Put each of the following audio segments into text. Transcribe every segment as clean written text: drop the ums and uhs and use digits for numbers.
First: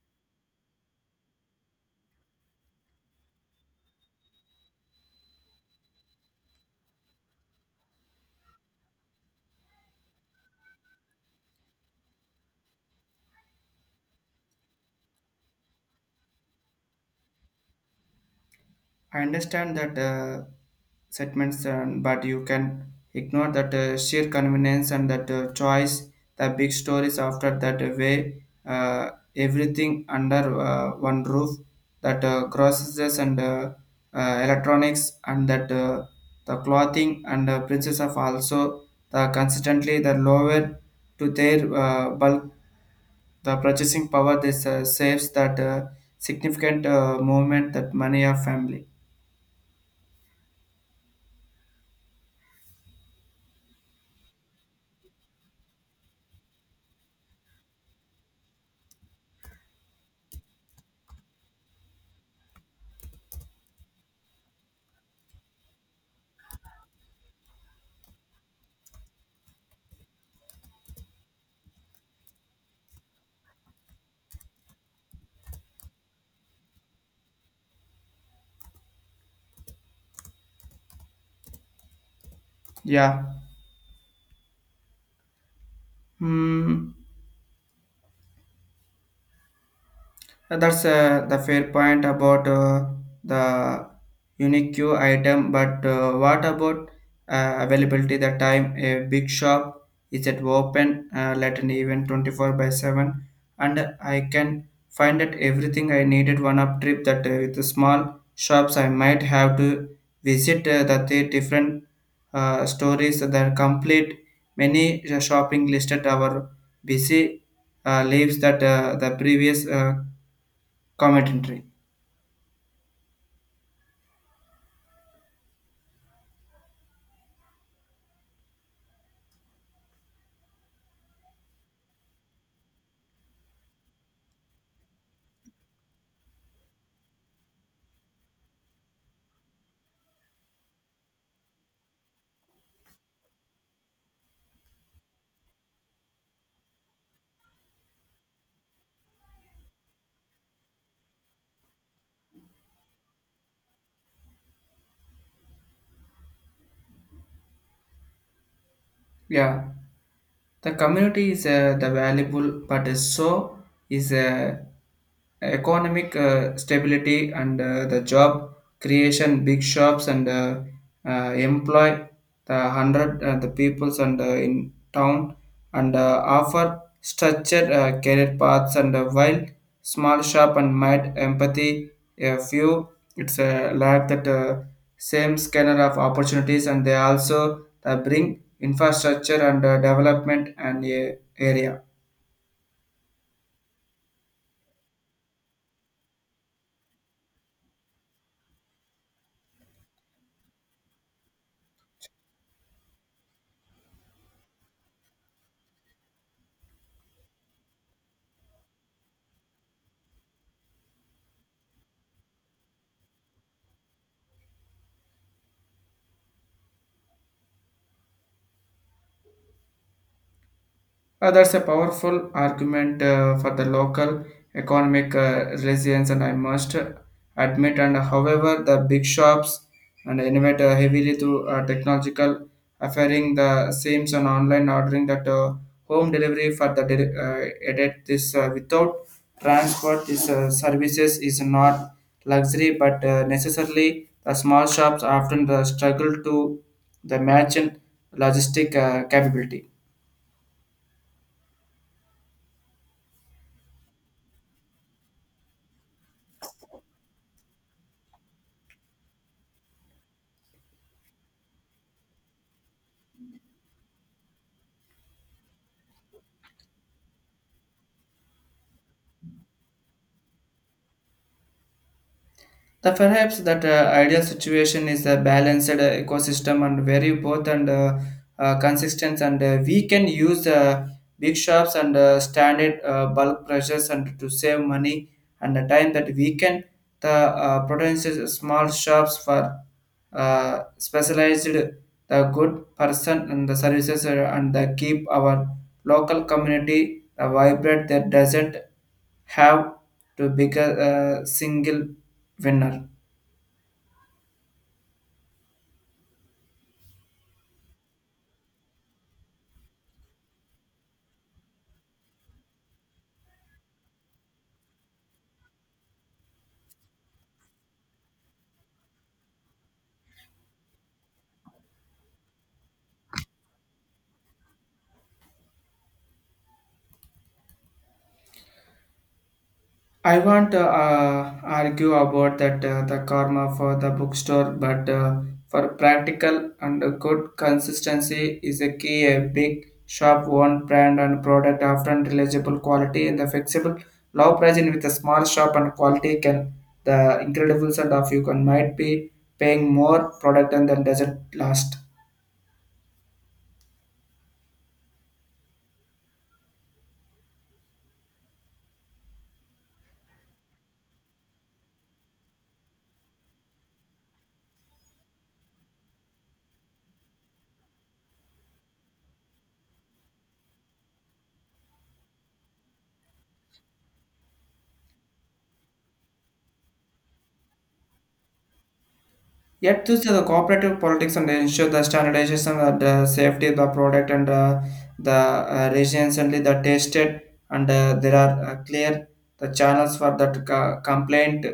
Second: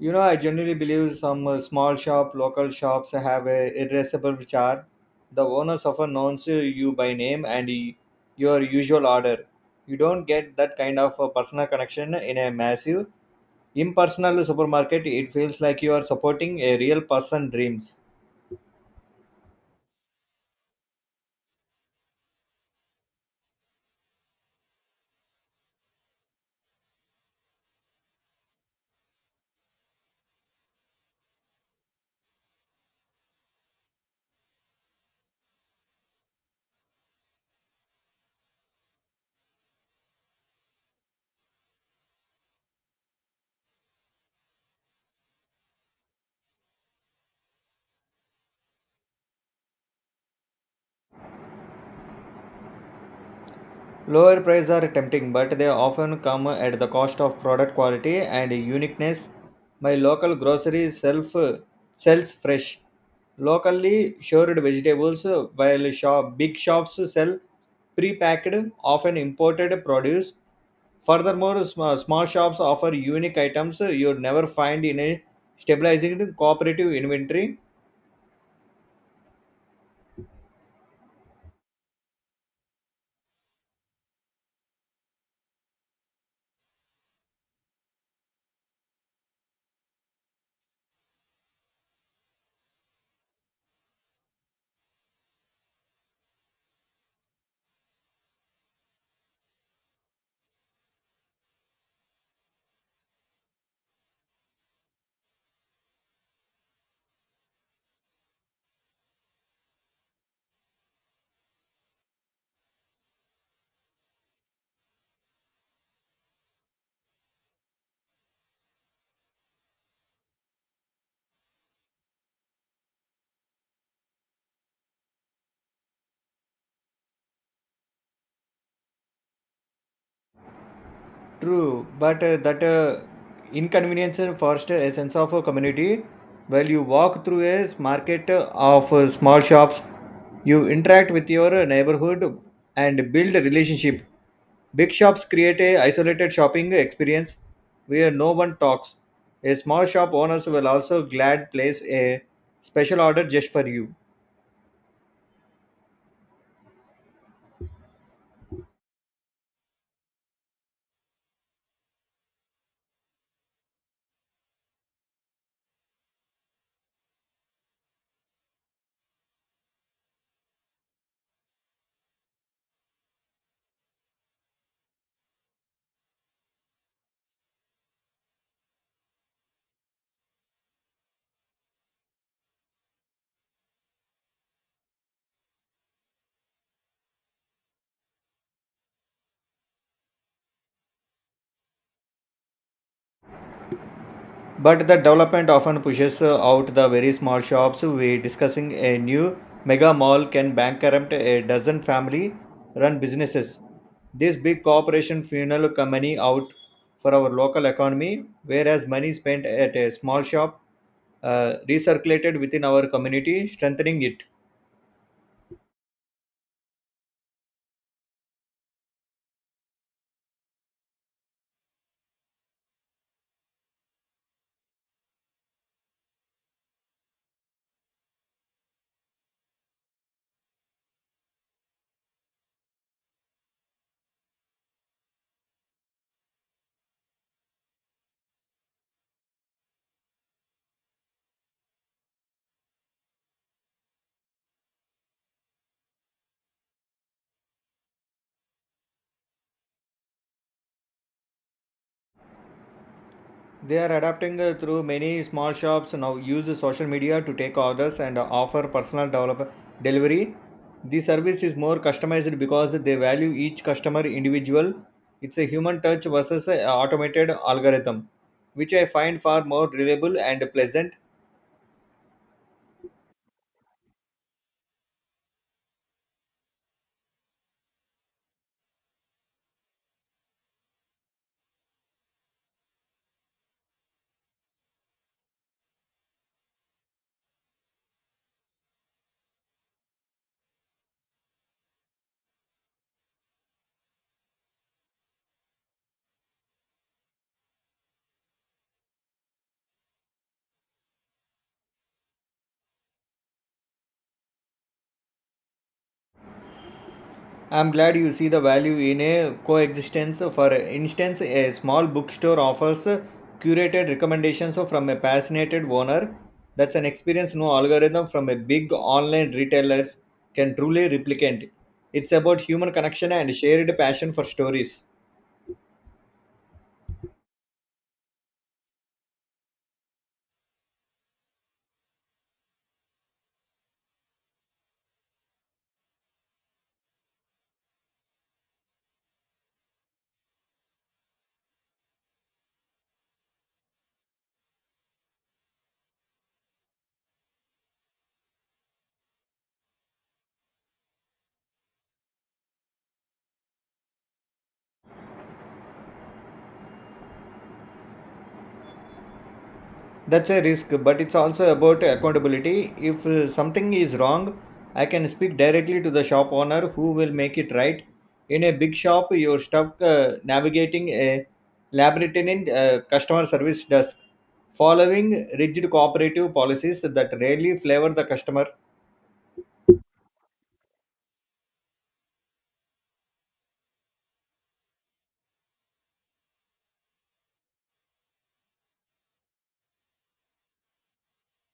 You know, I generally believe some small local shops have a irrepressible charm. The owners often announce you by name and your usual order. You don't get that kind of personal connection in a massive, impersonal supermarket. It feels like you are supporting a real person dreams. I understand that segments, and but you can ignore that sheer convenience and that choice, the big stories after that way, everything under one roof, that groceries and electronics and that the clothing and princess of also the consistently the lower to their bulk the purchasing power this saves that significant movement that money of family. Lower prices are tempting, but they often come at the cost of product quality and uniqueness. My local grocery self sells fresh, locally shored vegetables, while big shops sell pre-packed, often imported produce. Furthermore, small shops offer unique items you'd never find in a stabilizing cooperative inventory. Yeah. 嗯，That's the fair point about the unique queue item, but what about availability? The time a big shop is at open late an even 24 by 7, and I can find that everything I needed one up trip. That with the small shops, I might have to visit the three different stories that are complete. Many shopping listed our busy leaves that the previous. Commentary. True, but that inconvenience foster a sense of a community. While you walk through a market of small shops, you interact with your neighborhood and build a relationship. Big shops create a isolated shopping experience where no one talks. A small shop owners will also glad place a special order just for you. Yeah, the community is the valuable, but is so is economic stability and the job creation. Big shops and employ the hundred the peoples and in town and offer structured career paths and while small shop and might empathy a few it's a lack that same scanner of opportunities and they also bring infrastructure and development and a area. But the development often pushes out the very small shops. We discussing a new mega mall can bankrupt a dozen family-run businesses. This big corporation funnel money out for our local economy, whereas money spent at a small shop recirculated within our community, strengthening it. That's a powerful argument for the local economic resilience, and I must admit. And however, the big shops and innovate heavily through technological, offering the same and online ordering that home delivery for the edit this without transport. This services is not luxury, but necessarily the small shops often the struggle to the merchant logistic capability. They are adapting through many small shops now use social media to take orders and offer delivery. The service is more customized because they value each customer individual. It's a human touch versus an automated algorithm, which I find far more reliable and pleasant. The perhaps that ideal situation is a balanced ecosystem and very both and consistent and we can use big shops and standard bulk pressures and to save money and the time that we can the potential small shops for specialized the good person and the services and the keep our local community vibrant that doesn't have to bigger a single winner. I'm glad you see the value in a coexistence. For instance, a small bookstore offers curated recommendations from a passionate owner. That's an experience no algorithm from a big online retailers can truly replicate. It's about human connection and shared passion for stories. I want to argue about that the karma for the bookstore, but for practical and a good consistency is a key. A big shop, one brand and product often reliable quality and the flexible low pricing with a small shop and quality can the incredible set of you can might be paying more product and then doesn't last. That's a risk, but it's also about accountability. If something is wrong, I can speak directly to the shop owner who will make it right. In a big shop you're stuck navigating a labyrinthine customer service desk following rigid cooperative policies that rarely flavor the customer. Yet, to see the cooperative politics and ensure the standardization of the safety of the product and the recently the tested and there are clear the channels for that complaint.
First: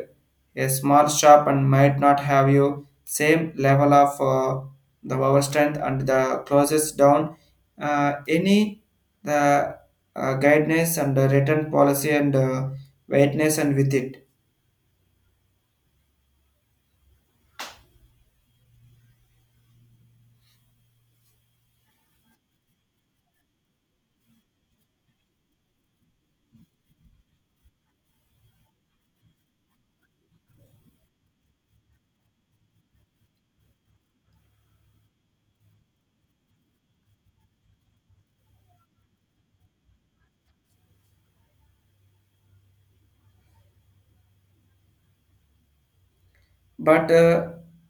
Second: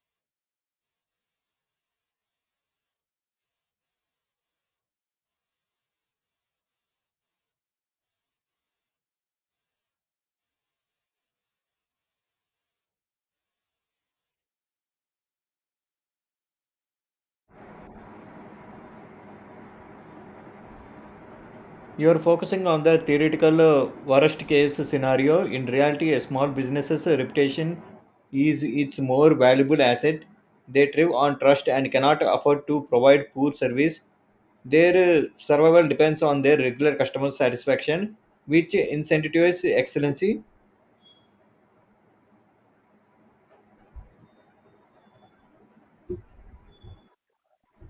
A small shop and might not have you same level of the power strength and the closes down any the guidance and the return policy and weightness and with it. You're focusing on the theoretical worst case scenario. In reality, a small business's reputation is its more valuable asset. They thrive on trust and cannot afford to provide poor service. Their survival depends on their regular customer satisfaction, which incentivizes excellency. But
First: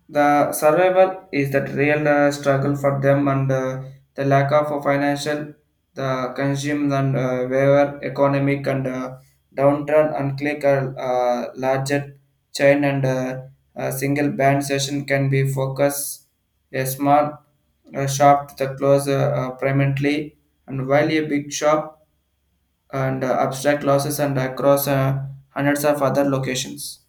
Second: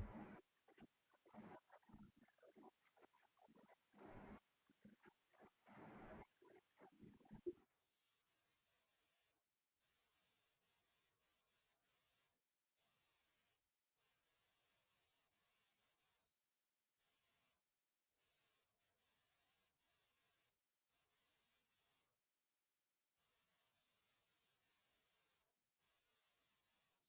the survival is that real struggle for them and the lack of a financial the consume and waiver economic and downturn and click a larger chain and a single band session can be focus a small shop to the close permanently and while a big shop and abstract losses and across hundreds of other locations.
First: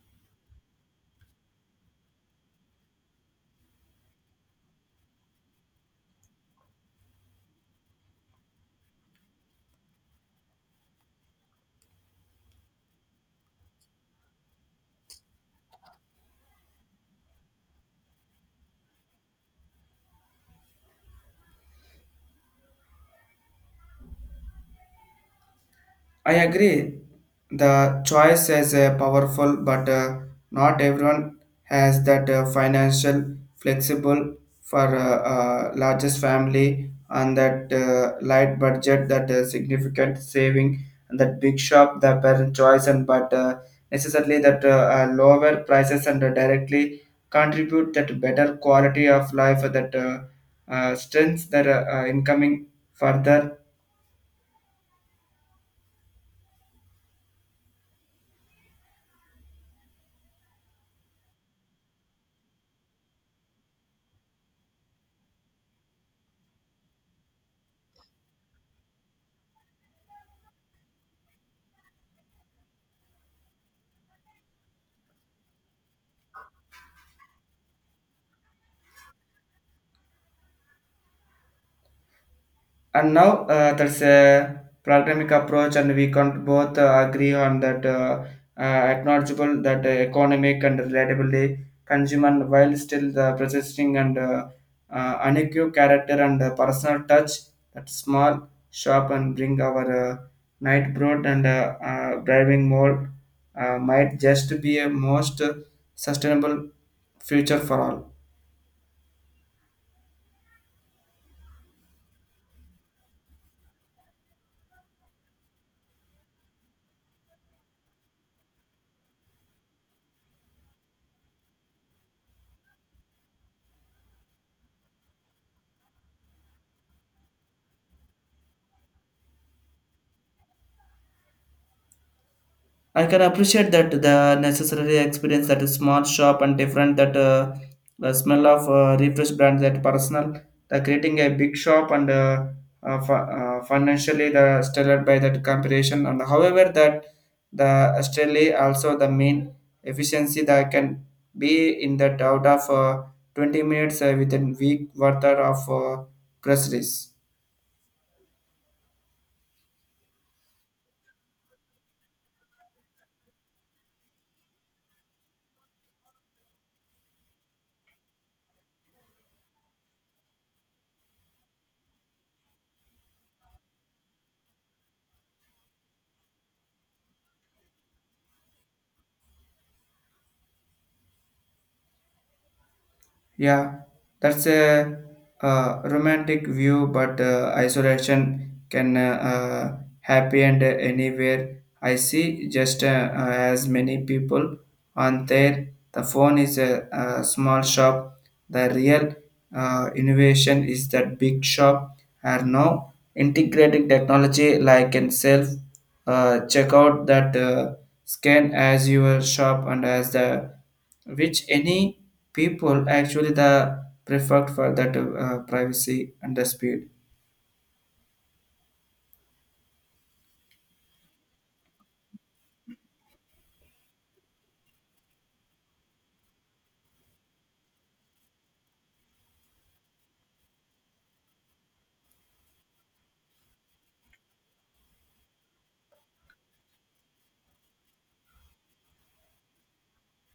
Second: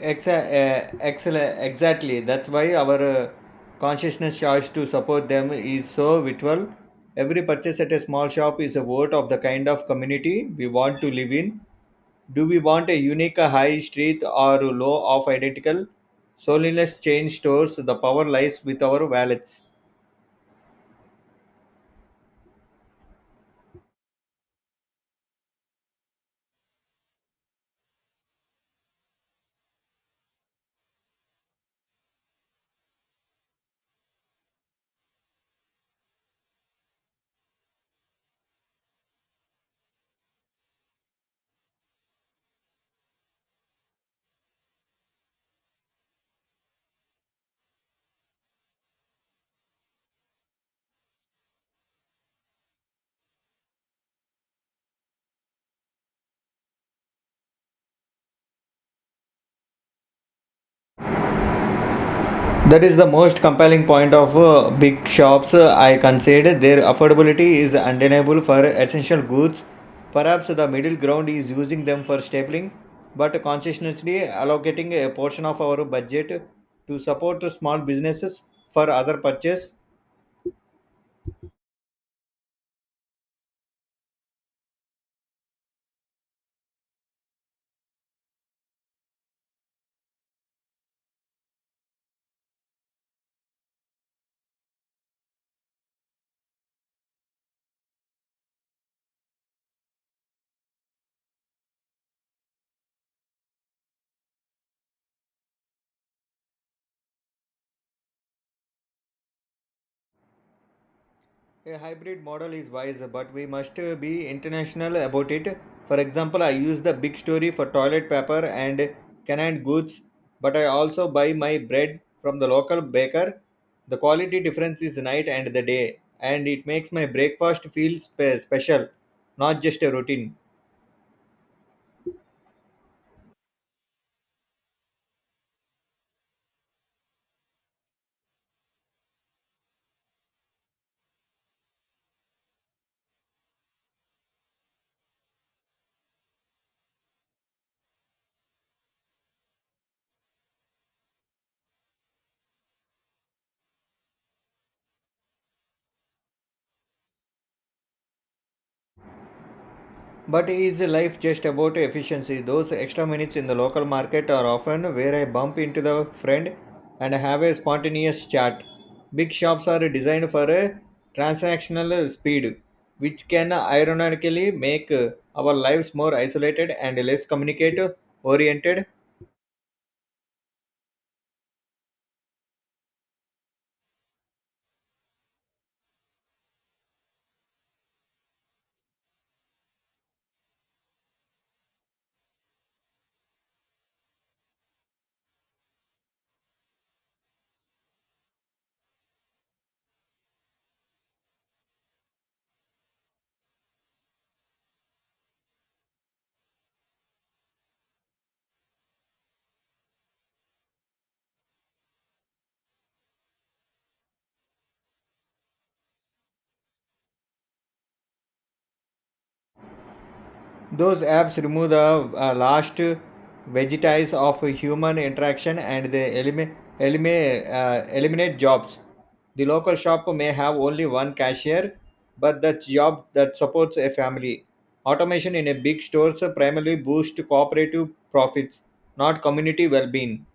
Exactly. That's why our consciousness charge to support them is so vital. Every purchase at a small shop is a vote of the kind of community we want to live in. Do we want a unique high street or low of identical? Soliness change stores. The power lies with our wallets. I agree. The choice is powerful, but not everyone has that financial flexible for largest family and that light budget, that significant saving, and that big shop, the parent choice, and but necessarily that lower prices and directly contribute that better quality of life, that strengths that incoming further That is the most compelling point of big shops. I consider their affordability is undeniable for essential goods. Perhaps the middle ground is using them for stapling, but consciously allocating a portion of our budget to support small businesses for other purchase. and now that's a pragmatic approach and we can both agree on that acknowledgeable that economic and relatability consumer while still the persisting and unequivocal character and personal touch that small shop and bring our night broad and driving mode might just be a most sustainable future for all. A hybrid model is wise, but we must be international about it. For example, I use the big story for toilet paper and canned goods, but I also buy my bread from the local baker. The quality difference is night and the day, and it makes my breakfast feel special, not just a routine. I can appreciate that the necessary experience that a small shop and different that the smell of refresh brand that personal the creating a big shop and uh, fi- financially the stellar by that comparison and however that the Australia also the main efficiency that can be in that out of 20 minutes within week worth of press. But is life just about efficiency? Those extra minutes in the local market are often where I bump into the friend and have a spontaneous chat. Big shops are designed for a transactional speed, which can ironically make our lives more isolated and less communicate oriented. Yeah, that's a, romantic view, but isolation can happen anywhere. I see just as many people on there. The phone is a small shop. The real innovation is that big shop are now integrating technology like in self check out that scan as your shop and as the which any people actually the preferred for that privacy and the speed. Those apps remove the last vestiges of human interaction and they eliminate jobs. The local shop may have only one cashier, but the job that supports a family. Automation in a big stores primarily boosts cooperative profits, not community well-being.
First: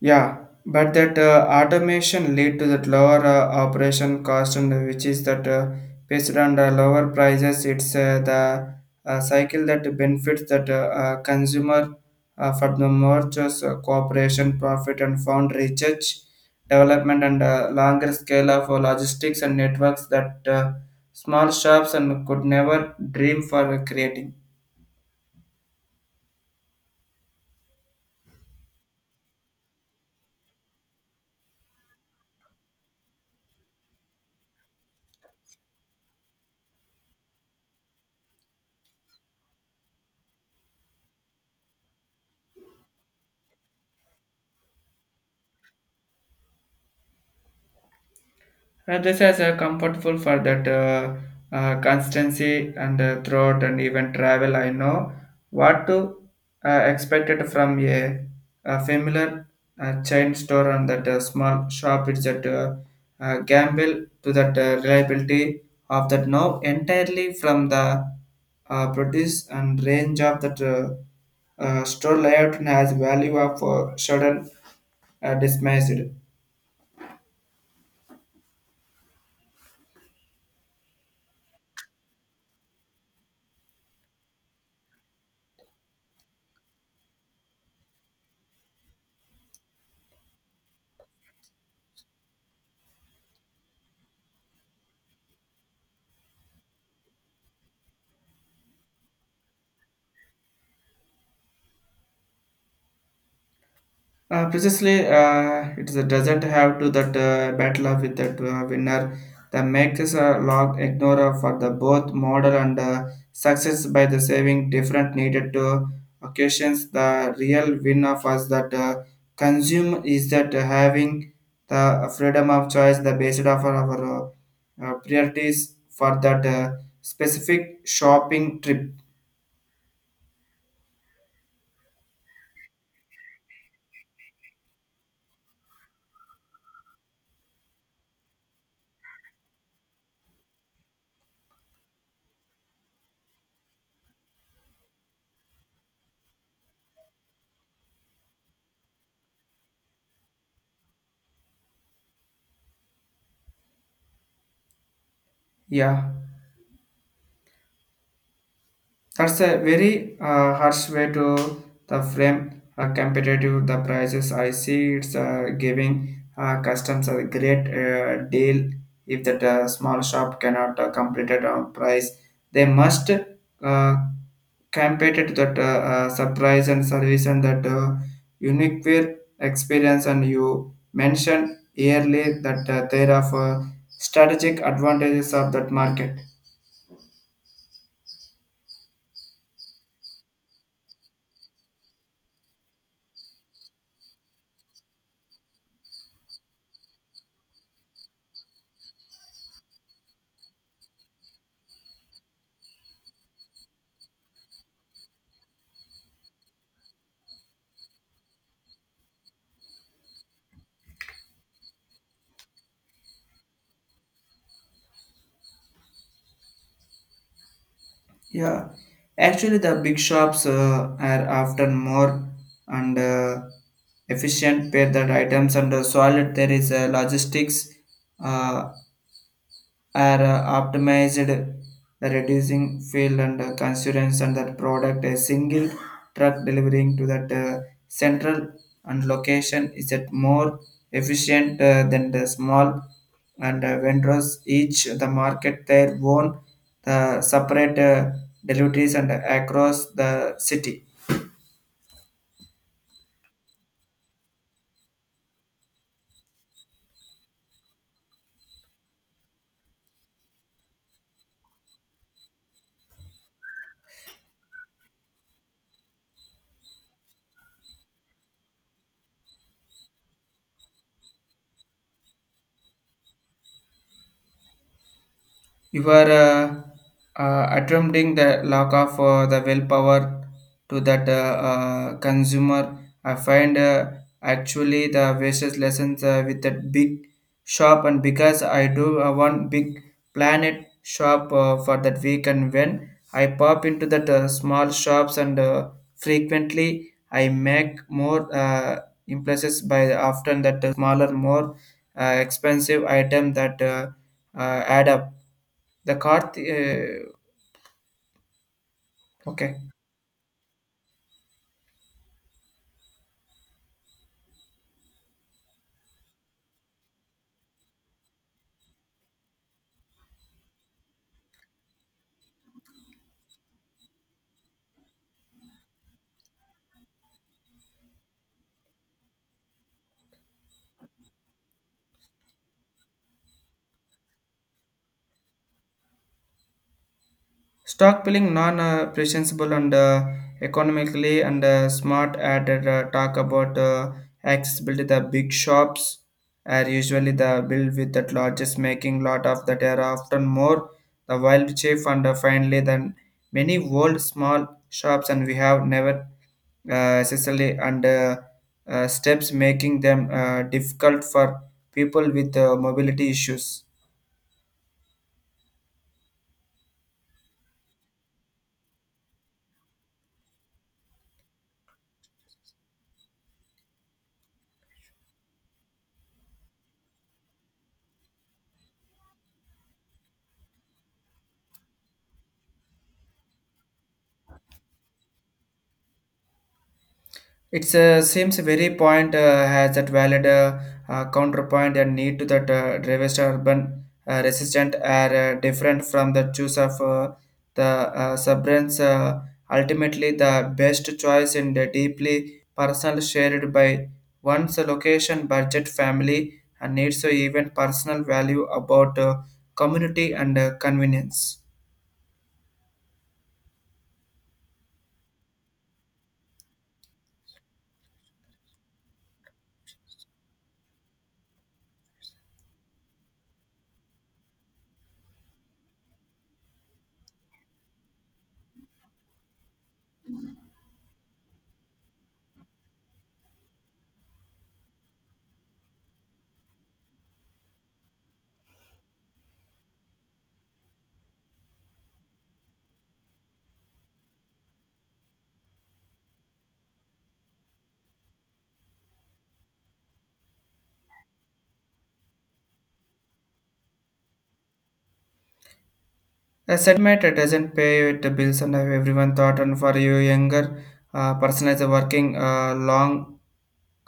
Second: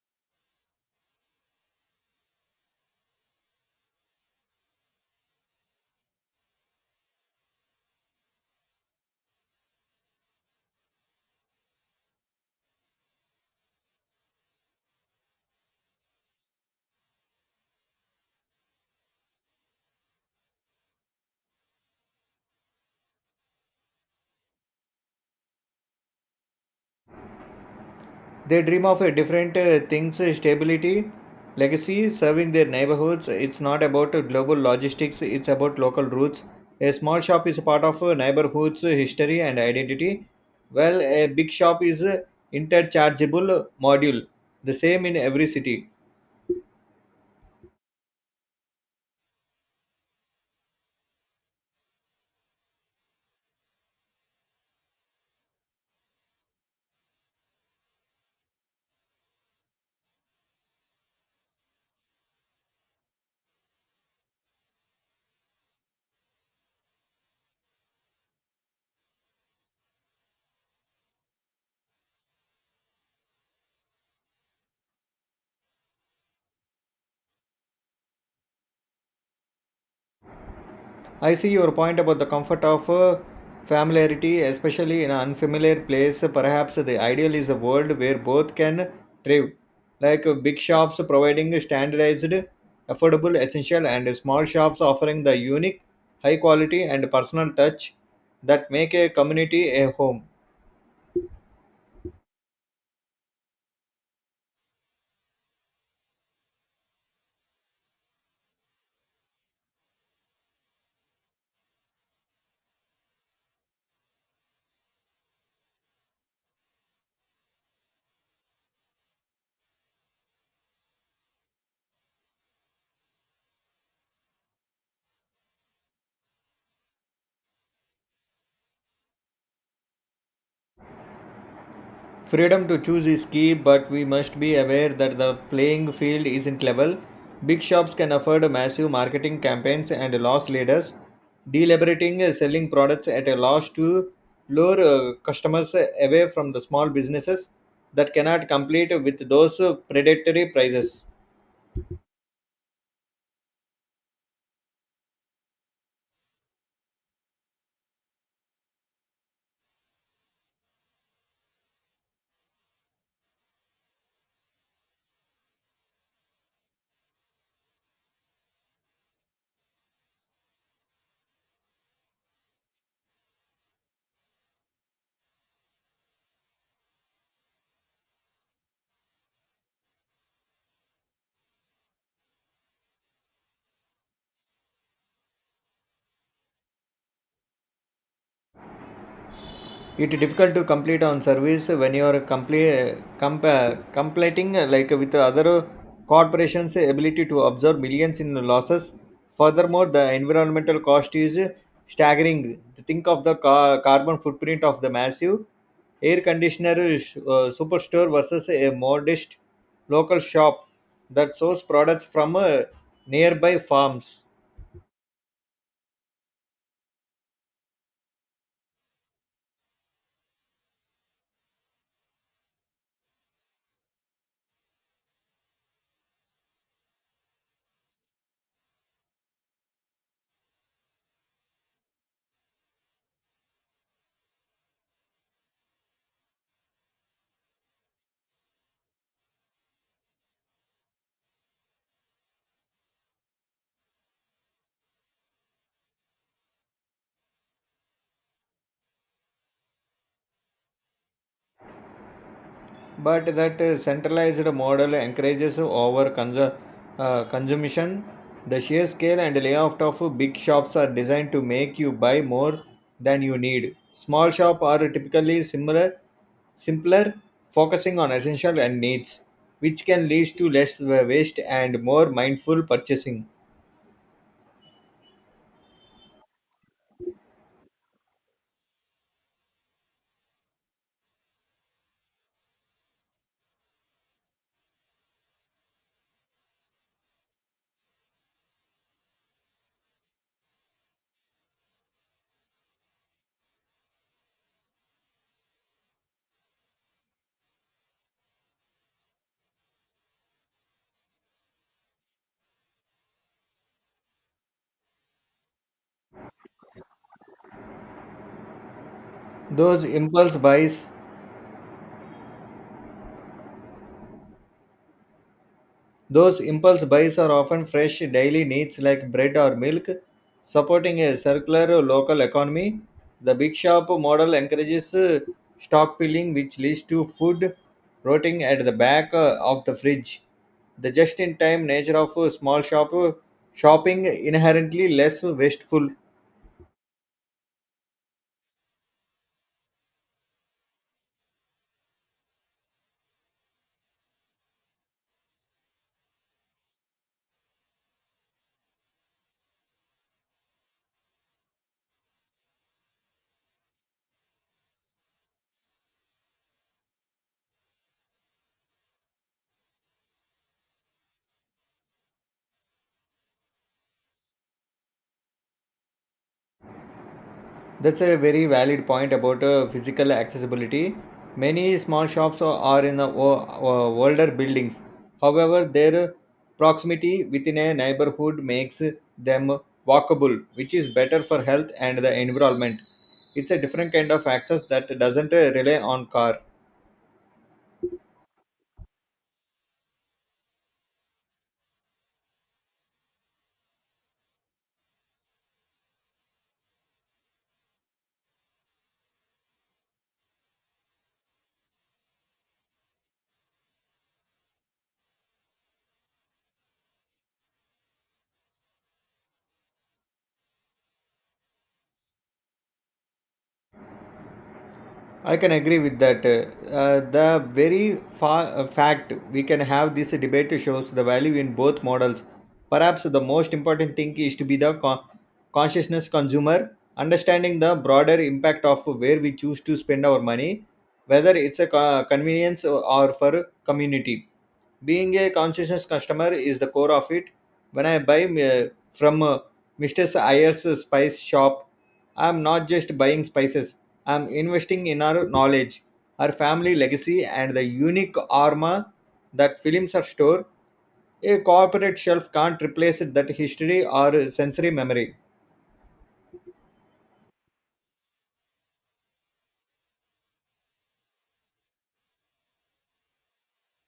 Yeah, but that automation lead to that lower operation cost, and which is that based on the lower prices, it's the cycle that benefits that consumer for the more just cooperation, profit, and found research, development, and longer scale of logistics and networks that small shops and could never dream for creating. They dream of different things, stability, legacy, serving their neighborhoods. It's not about global logistics, it's about local roots. A small shop is a part of a neighborhood's history and identity. Well, a big shop is an interchangeable module, the same in every city. This is comfortable for that constancy and throughout and even travel. I know what to expect it from a familiar chain store and that small shop. It's that gamble to that reliability of that now entirely from the produce and range of that store layout and has value of sudden dismissed. I see your point about the comfort of familiarity, especially in an unfamiliar place. Perhaps the ideal is a world where both can thrive, like big shops providing standardized, affordable, essential, and small shops offering the unique, high quality, and personal touch that make a community a home. Precisely, it doesn't have to that battle of with that winner. The makes a log ignorer for the both model and success by the saving different needed to occasions. The real winner was that consume is that having the freedom of choice, the based of our priorities for that specific shopping trip. Freedom to choose is key, but we must be aware that the playing field isn't level. Big shops can afford massive marketing campaigns and loss leaders, deliberating selling products at a loss to lure customers away from the small businesses that cannot compete with those predatory prices. Yeah. That's a very harsh way to the frame competitive the prices. I see it's giving customers a great deal if that small shop cannot complete it on price. They must uh, compete it that surprise and service and that unique wear experience. And you mentioned earlier that there are strategic advantages of that market. It's difficult to complete on service when you are completing like with other corporations ability to absorb millions in losses. Furthermore, the environmental cost is staggering. Think of the carbon footprint of the massive air conditioner superstore versus a modest local shop that source products from nearby farms. Yeah, actually, the big shops are often more and efficient pair that items and solid. There is logistics. Uh, are optimized the reducing fuel and constituents and that product a single truck delivering to that central and location is that more efficient than the small and vendors each the market their own the separate deliveries and across the city. But that centralized model encourages consumption. The sheer scale and layout of big shops are designed to make you buy more than you need. Small shops are typically similar simpler, focusing on essential and needs, which can lead to less waste and more mindful purchasing. You are attempting the lack of the willpower to that consumer. I find actually the wastes lessons with that big shop, and because I do one big planet shop for that week, and when I pop into that small shops and frequently I make more impulses by often that smaller, more expensive item that. Add up. The cart, okay, those impulse buys Those impulse buys are often fresh daily needs like bread or milk, supporting a circular local economy. The big shop model encourages stockpiling, which leads to food rotting at the back of the fridge. The just in time nature of small shop shopping inherently less wasteful. stockpiling non-presentable and economically and smart added talk about accessibility. The big shops are usually the build with the largest making lot of that are often more the wild chief and finally than many old small shops and we have never accessibly and steps making them difficult for people with mobility issues. That's a very valid point about physical accessibility. Many small shops are in the older buildings. However, their proximity within a neighborhood makes them walkable, which is better for health and the environment. It's a different kind of access that doesn't rely on car. It seems very point has that valid counterpoint and need to that driver's urban resistant are different from the choice of the subrents. Ultimately, the best choice in the deeply personal shared by one's location, budget, family, and needs so even personal value about community and convenience. I can agree with that. The very fact we can have this debate shows the value in both models. Perhaps the most important thing is to be the consciousness consumer, understanding the broader impact of where we choose to spend our money, whether it's a convenience or for community. Being a conscientious customer is the core of it. When I buy from Mr. Iyer's spice shop, I am not just buying spices, I am investing in our knowledge, our family legacy, and the unique aroma that films our store. A corporate shelf can't replace that history or sensory memory. A segment that doesn't pay the bills and everyone thought and for you younger person is working long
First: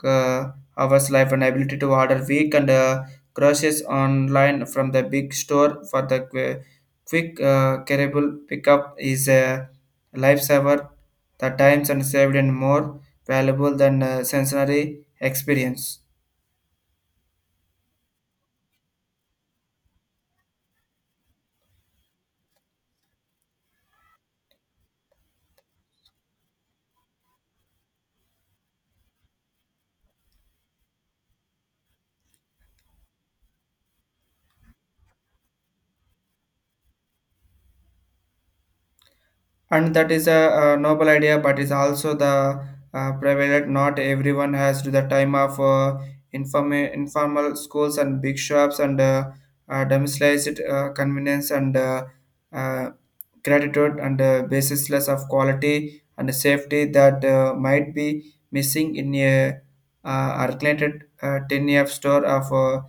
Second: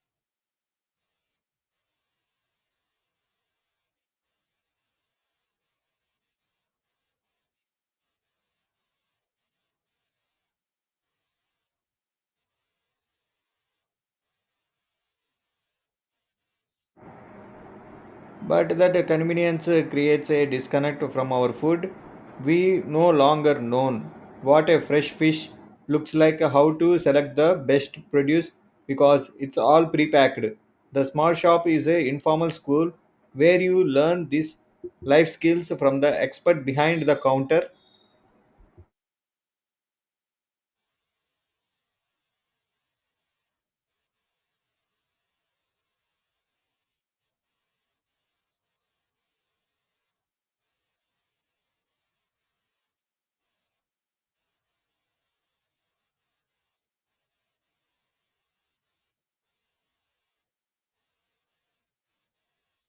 uh, hours life and ability to order weak and groceries online from the big store for the quick carryable pickup is a lifesaver the times and saved and more valuable than sensory experience. But that convenience creates a disconnect from our food. We no longer know what a fresh fish looks like, how to select the best produce because it's all pre-packed. The small shop is a informal school where you learn these life skills from the expert behind the counter. And that is a, noble idea but is also the prevalent not everyone has to the time of informal schools and big shops and domesticized convenience and uh, gratitude and basisless of quality and safety that might be missing in a arculated 10-year store of uh,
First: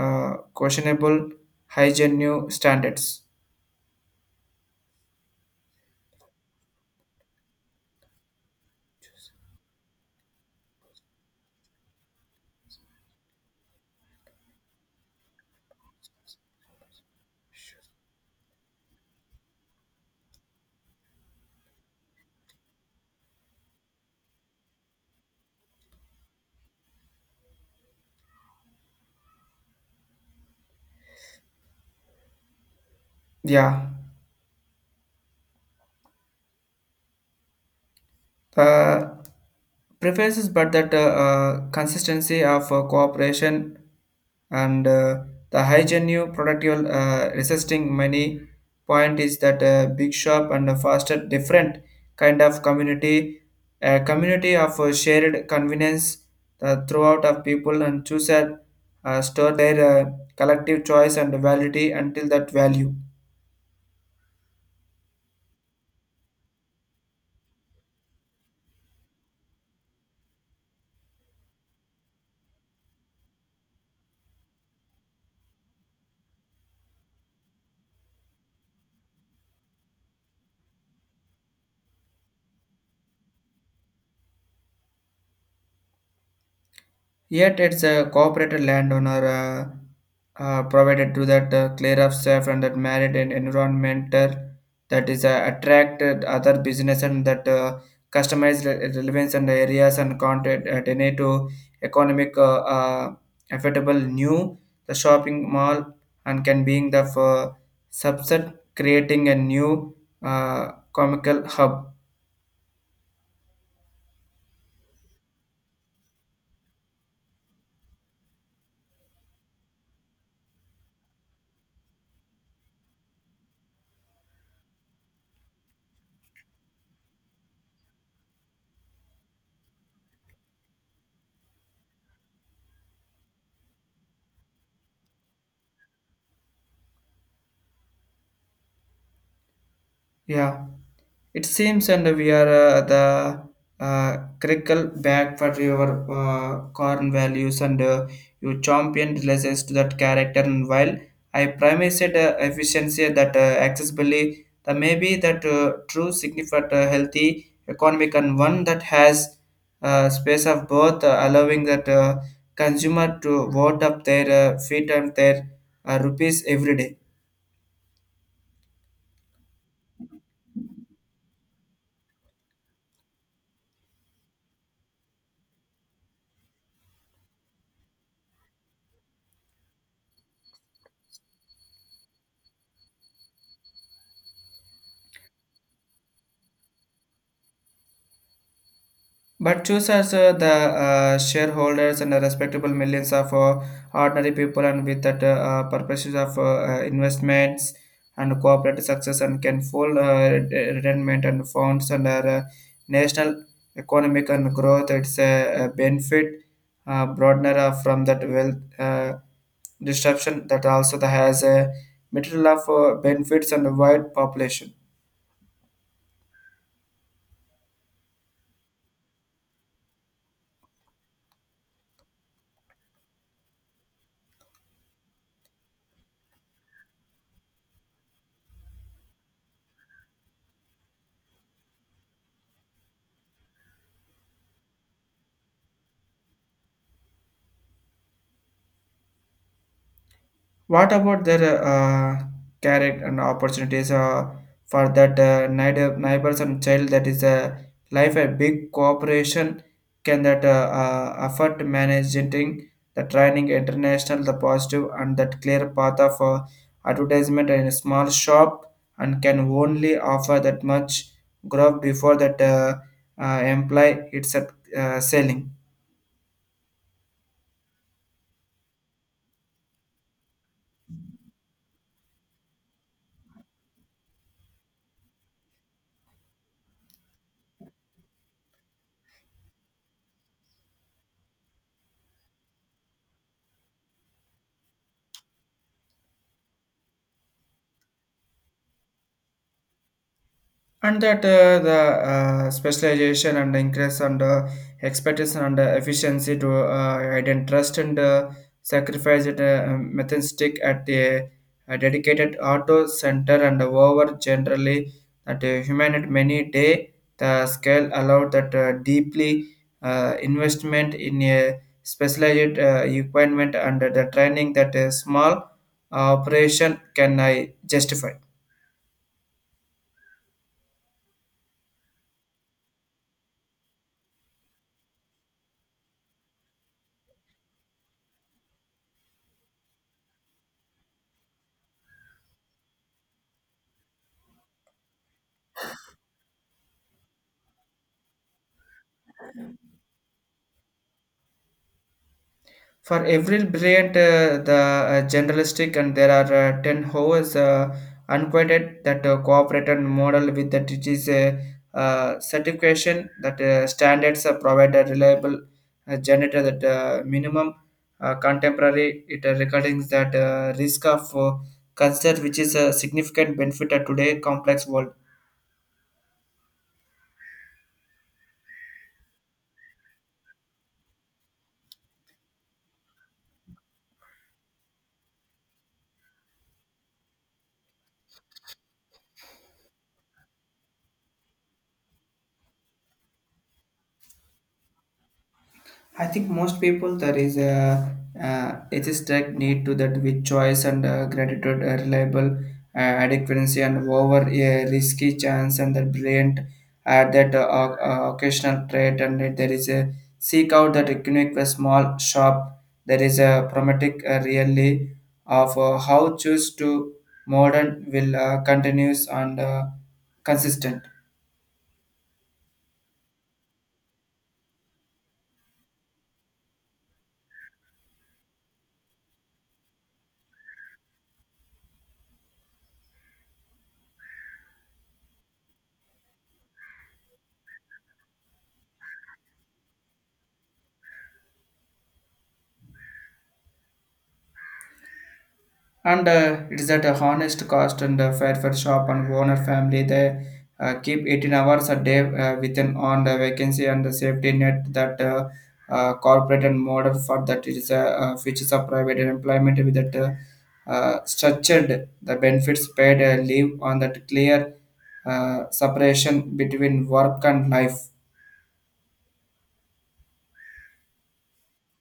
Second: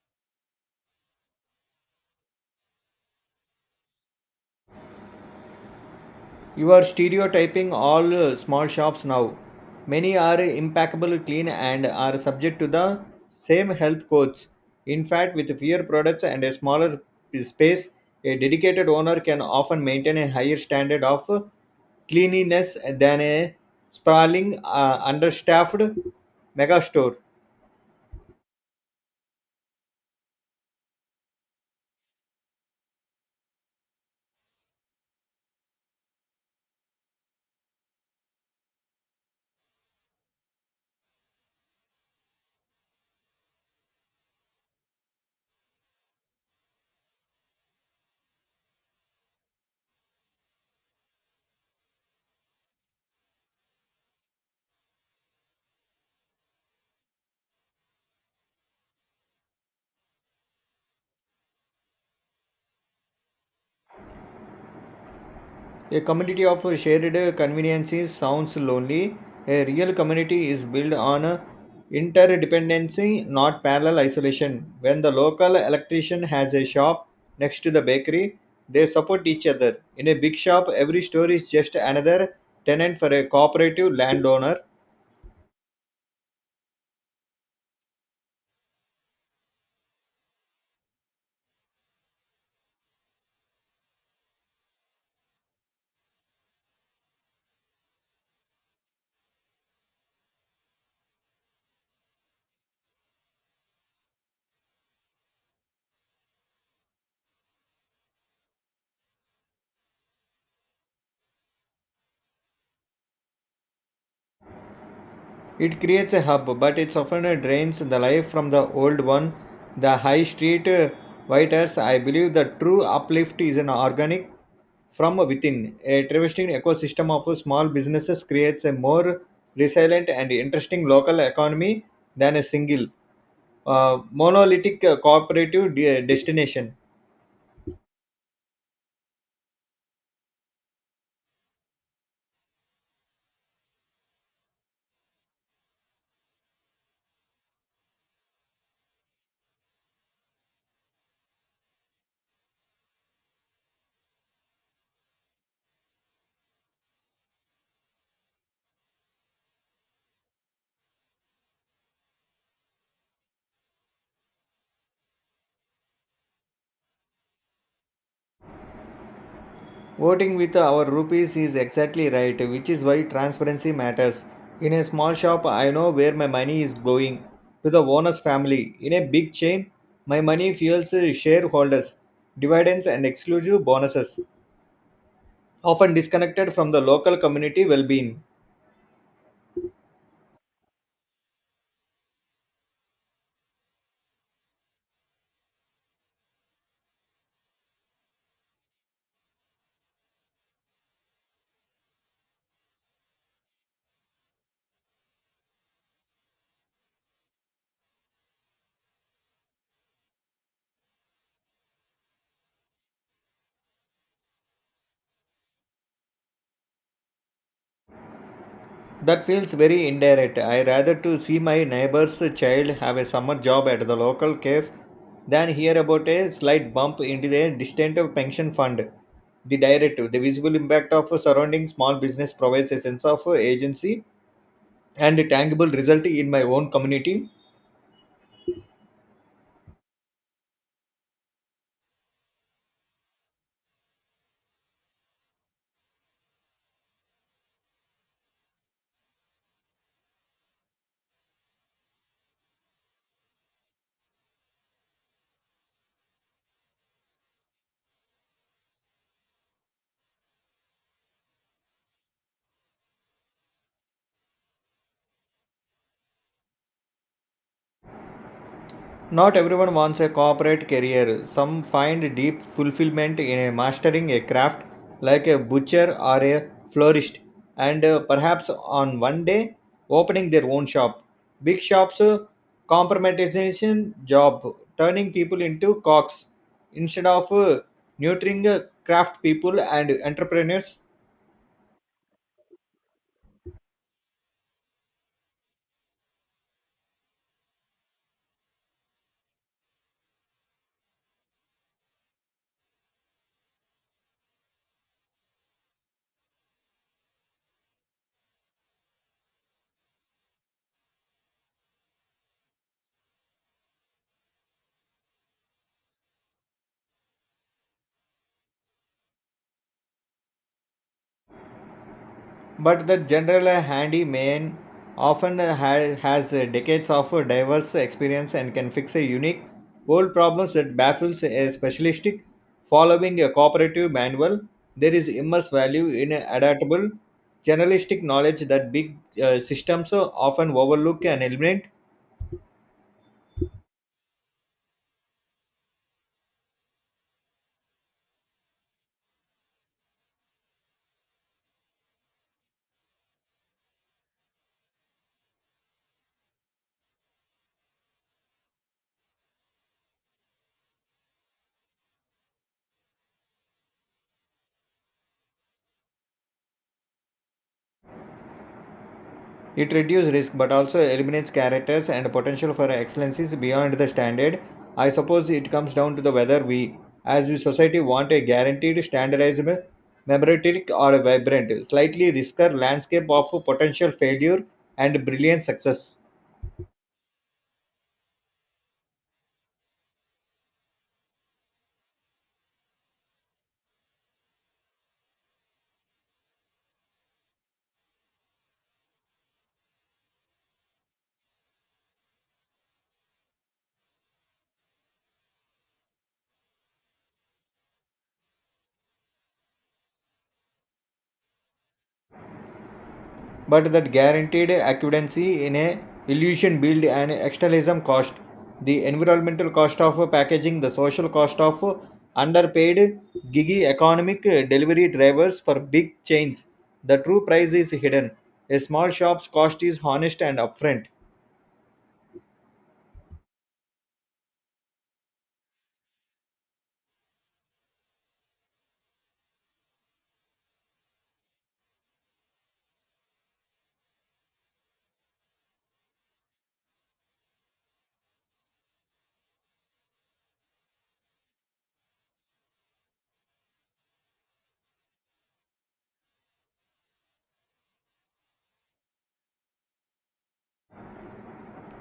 uh, questionable hygiene new standards. You are stereotyping all small shops now. Many are impeccable clean and are subject to the same health codes. In fact, with fewer products and a smaller space, a dedicated owner can often maintain a higher standard of cleanliness than a sprawling, understaffed mega store. Yeah, uh, preferences, but that consistency of cooperation and the high genuine productive resisting many point is that big shop and a faster different kind of community, a community of shared convenience, throughout of people and choose and store their collective choice and validity until that value. A community of shared conveniences sounds lonely. A real community is built on interdependency, not parallel isolation. When the local electrician has a shop next to the bakery, they support each other. In a big shop, every store is just another tenant for a cooperative landowner. Yet it's a cooperated landowner provided to that clear of safe and that married and environmental that is attracted other business and that relevance and areas and content at any to economic affordable new the shopping mall and can being the for subset creating a new comical hub. It creates a hub, but it often drains the life from the old one. The high street writers, I believe the true uplift is an organic from within. A thriving ecosystem of small businesses creates a more resilient and interesting local economy than a single monolithic cooperative destination. Yeah, it seems, and we are the crickle back for your corn values, and you champion relations to that character. And while I promised efficiency that accessibility, the maybe that true significant healthy economic and one that has space of both, allowing that consumer to vote up their feet and their rupees every day. Voting with our rupees is exactly right, which is why transparency matters. In a small shop, I know where my money is going to the owner's family. In a big chain, my money fuels shareholders, dividends, and exclusive bonuses, often disconnected from the local community well being. But choosers, the shareholders, and the respectable millions of ordinary people, and with that purposes of investments and corporate success, and can full retirement and funds and our national economic and growth. It's a benefit broadener of- from that wealth disruption that also the has a material of benefits and a wide population. That feels very indirect. I rather to see my neighbor's child have a summer job at the local cave than hear about a slight bump into the distant pension fund. The directive, the visible impact of surrounding small business provides a sense of agency and a tangible result in my own community. What about their carrot and opportunities for that neighbors and child that is a life a big corporation can that afford managing the training international the positive and that clear path of advertisement in a small shop and can only offer that much growth before that imply it's at selling. Not everyone wants a corporate career. Some find deep fulfillment in mastering a craft like a butcher or a florist, and perhaps on one day opening their own shop. Big shops compromising job, turning people into cocks instead of nurturing craft people and entrepreneurs. And that the specialization and increase and expertise and efficiency to identify trust and sacrifice it methodistic at a dedicated auto center and over generally that human at many day the scale allowed that deeply investment in a specialized equipment and the training that a small operation can I justify. But the general handyman often has decades of diverse experience and can fix a unique old problems that baffles a specialistic following a cooperative manual. There is immense value in adaptable generalistic knowledge that big systems often overlook and eliminate. For Avril Brilliant, the generalistic, and there are 10 hours unquoted that cooperated model with that it is a certification that standards provide a reliable generator that minimum contemporary it recordings that risk of cancer, which is a significant benefit at today complex world. It reduces risk but also eliminates characters and potential for excellences beyond the standard. I suppose it comes down to the whether we, as a society, want a guaranteed, standardized, memoratic, or a vibrant, slightly riskier landscape of potential failure and brilliant success. I think most people there is a it is direct need to that with choice and gratitude, reliable uh, adequacy and over a risky chance and that brilliant at that occasional trait and that there is a seek out that unique a small shop. There is a pragmatic really of how choose to modern will continues and consistent. But that guaranteed accuracy in a illusion build an externalism cost, the environmental cost of packaging, the social cost of underpaid gigi economic delivery drivers for big chains. The true price is hidden. A small shop's cost is honest and upfront. And it is at a honest cost and fair for shop and owner family they keep 18 hours a day within on the vacancy and the safety net that corporate and model for that it is a features of private employment with that structured the benefits paid leave on that clear separation between work and life.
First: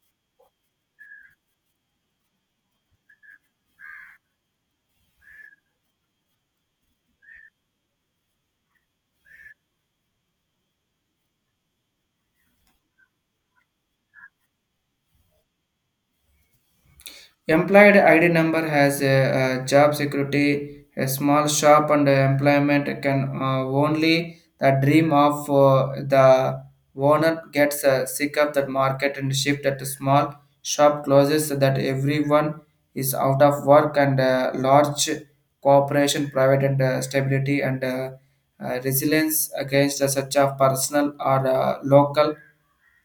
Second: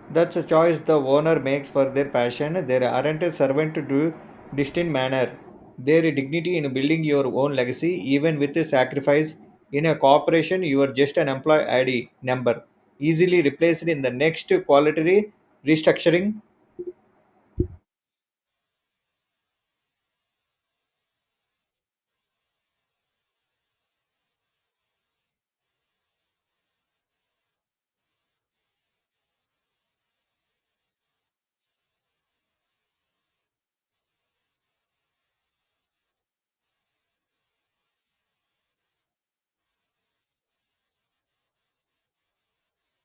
That's a choice the owner makes for their passion. They aren't a servant to distant manner. Their dignity in building your own legacy, even with a sacrifice. In a corporation, you are just an employee ID number, easily replaced in the next quality restructuring. Employed ID number has a, job security, a small shop, and employment can only the dream of the owner gets sick of that market and shift at a small shop closes so that everyone is out of work and large cooperation, private and stability and resilience against such of personal or local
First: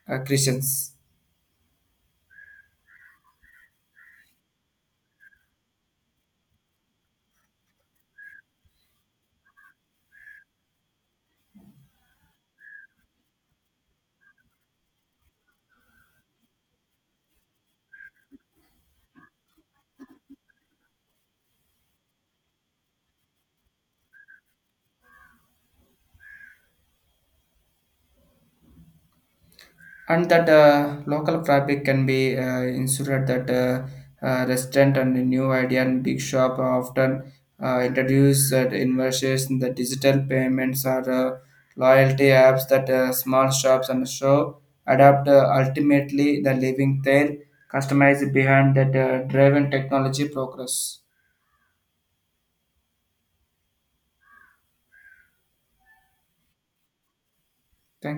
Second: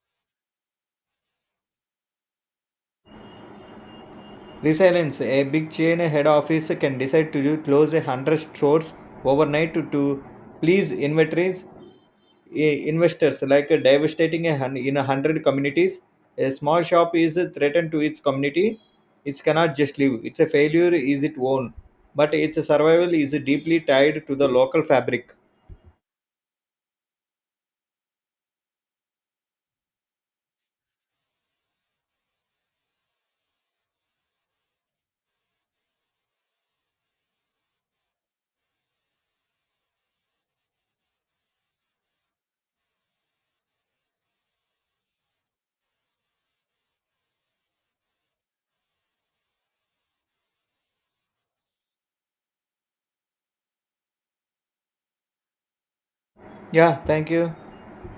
Christians. Resilience. A big chain head office can decide to close 100 stores overnight to please inventories, investors, like devastating a hun- in 100 communities. A small shop is threatened to its community. It cannot just live. Its a failure is its own, but its survival is deeply tied to the local fabric. And that local fabric can be insured that restaurant and the new idea and big shop are often introduce that investors in the digital payments or loyalty apps that small shops and show adapt ultimately the living their customized behind that driven technology progress. Yeah, thank you. Thank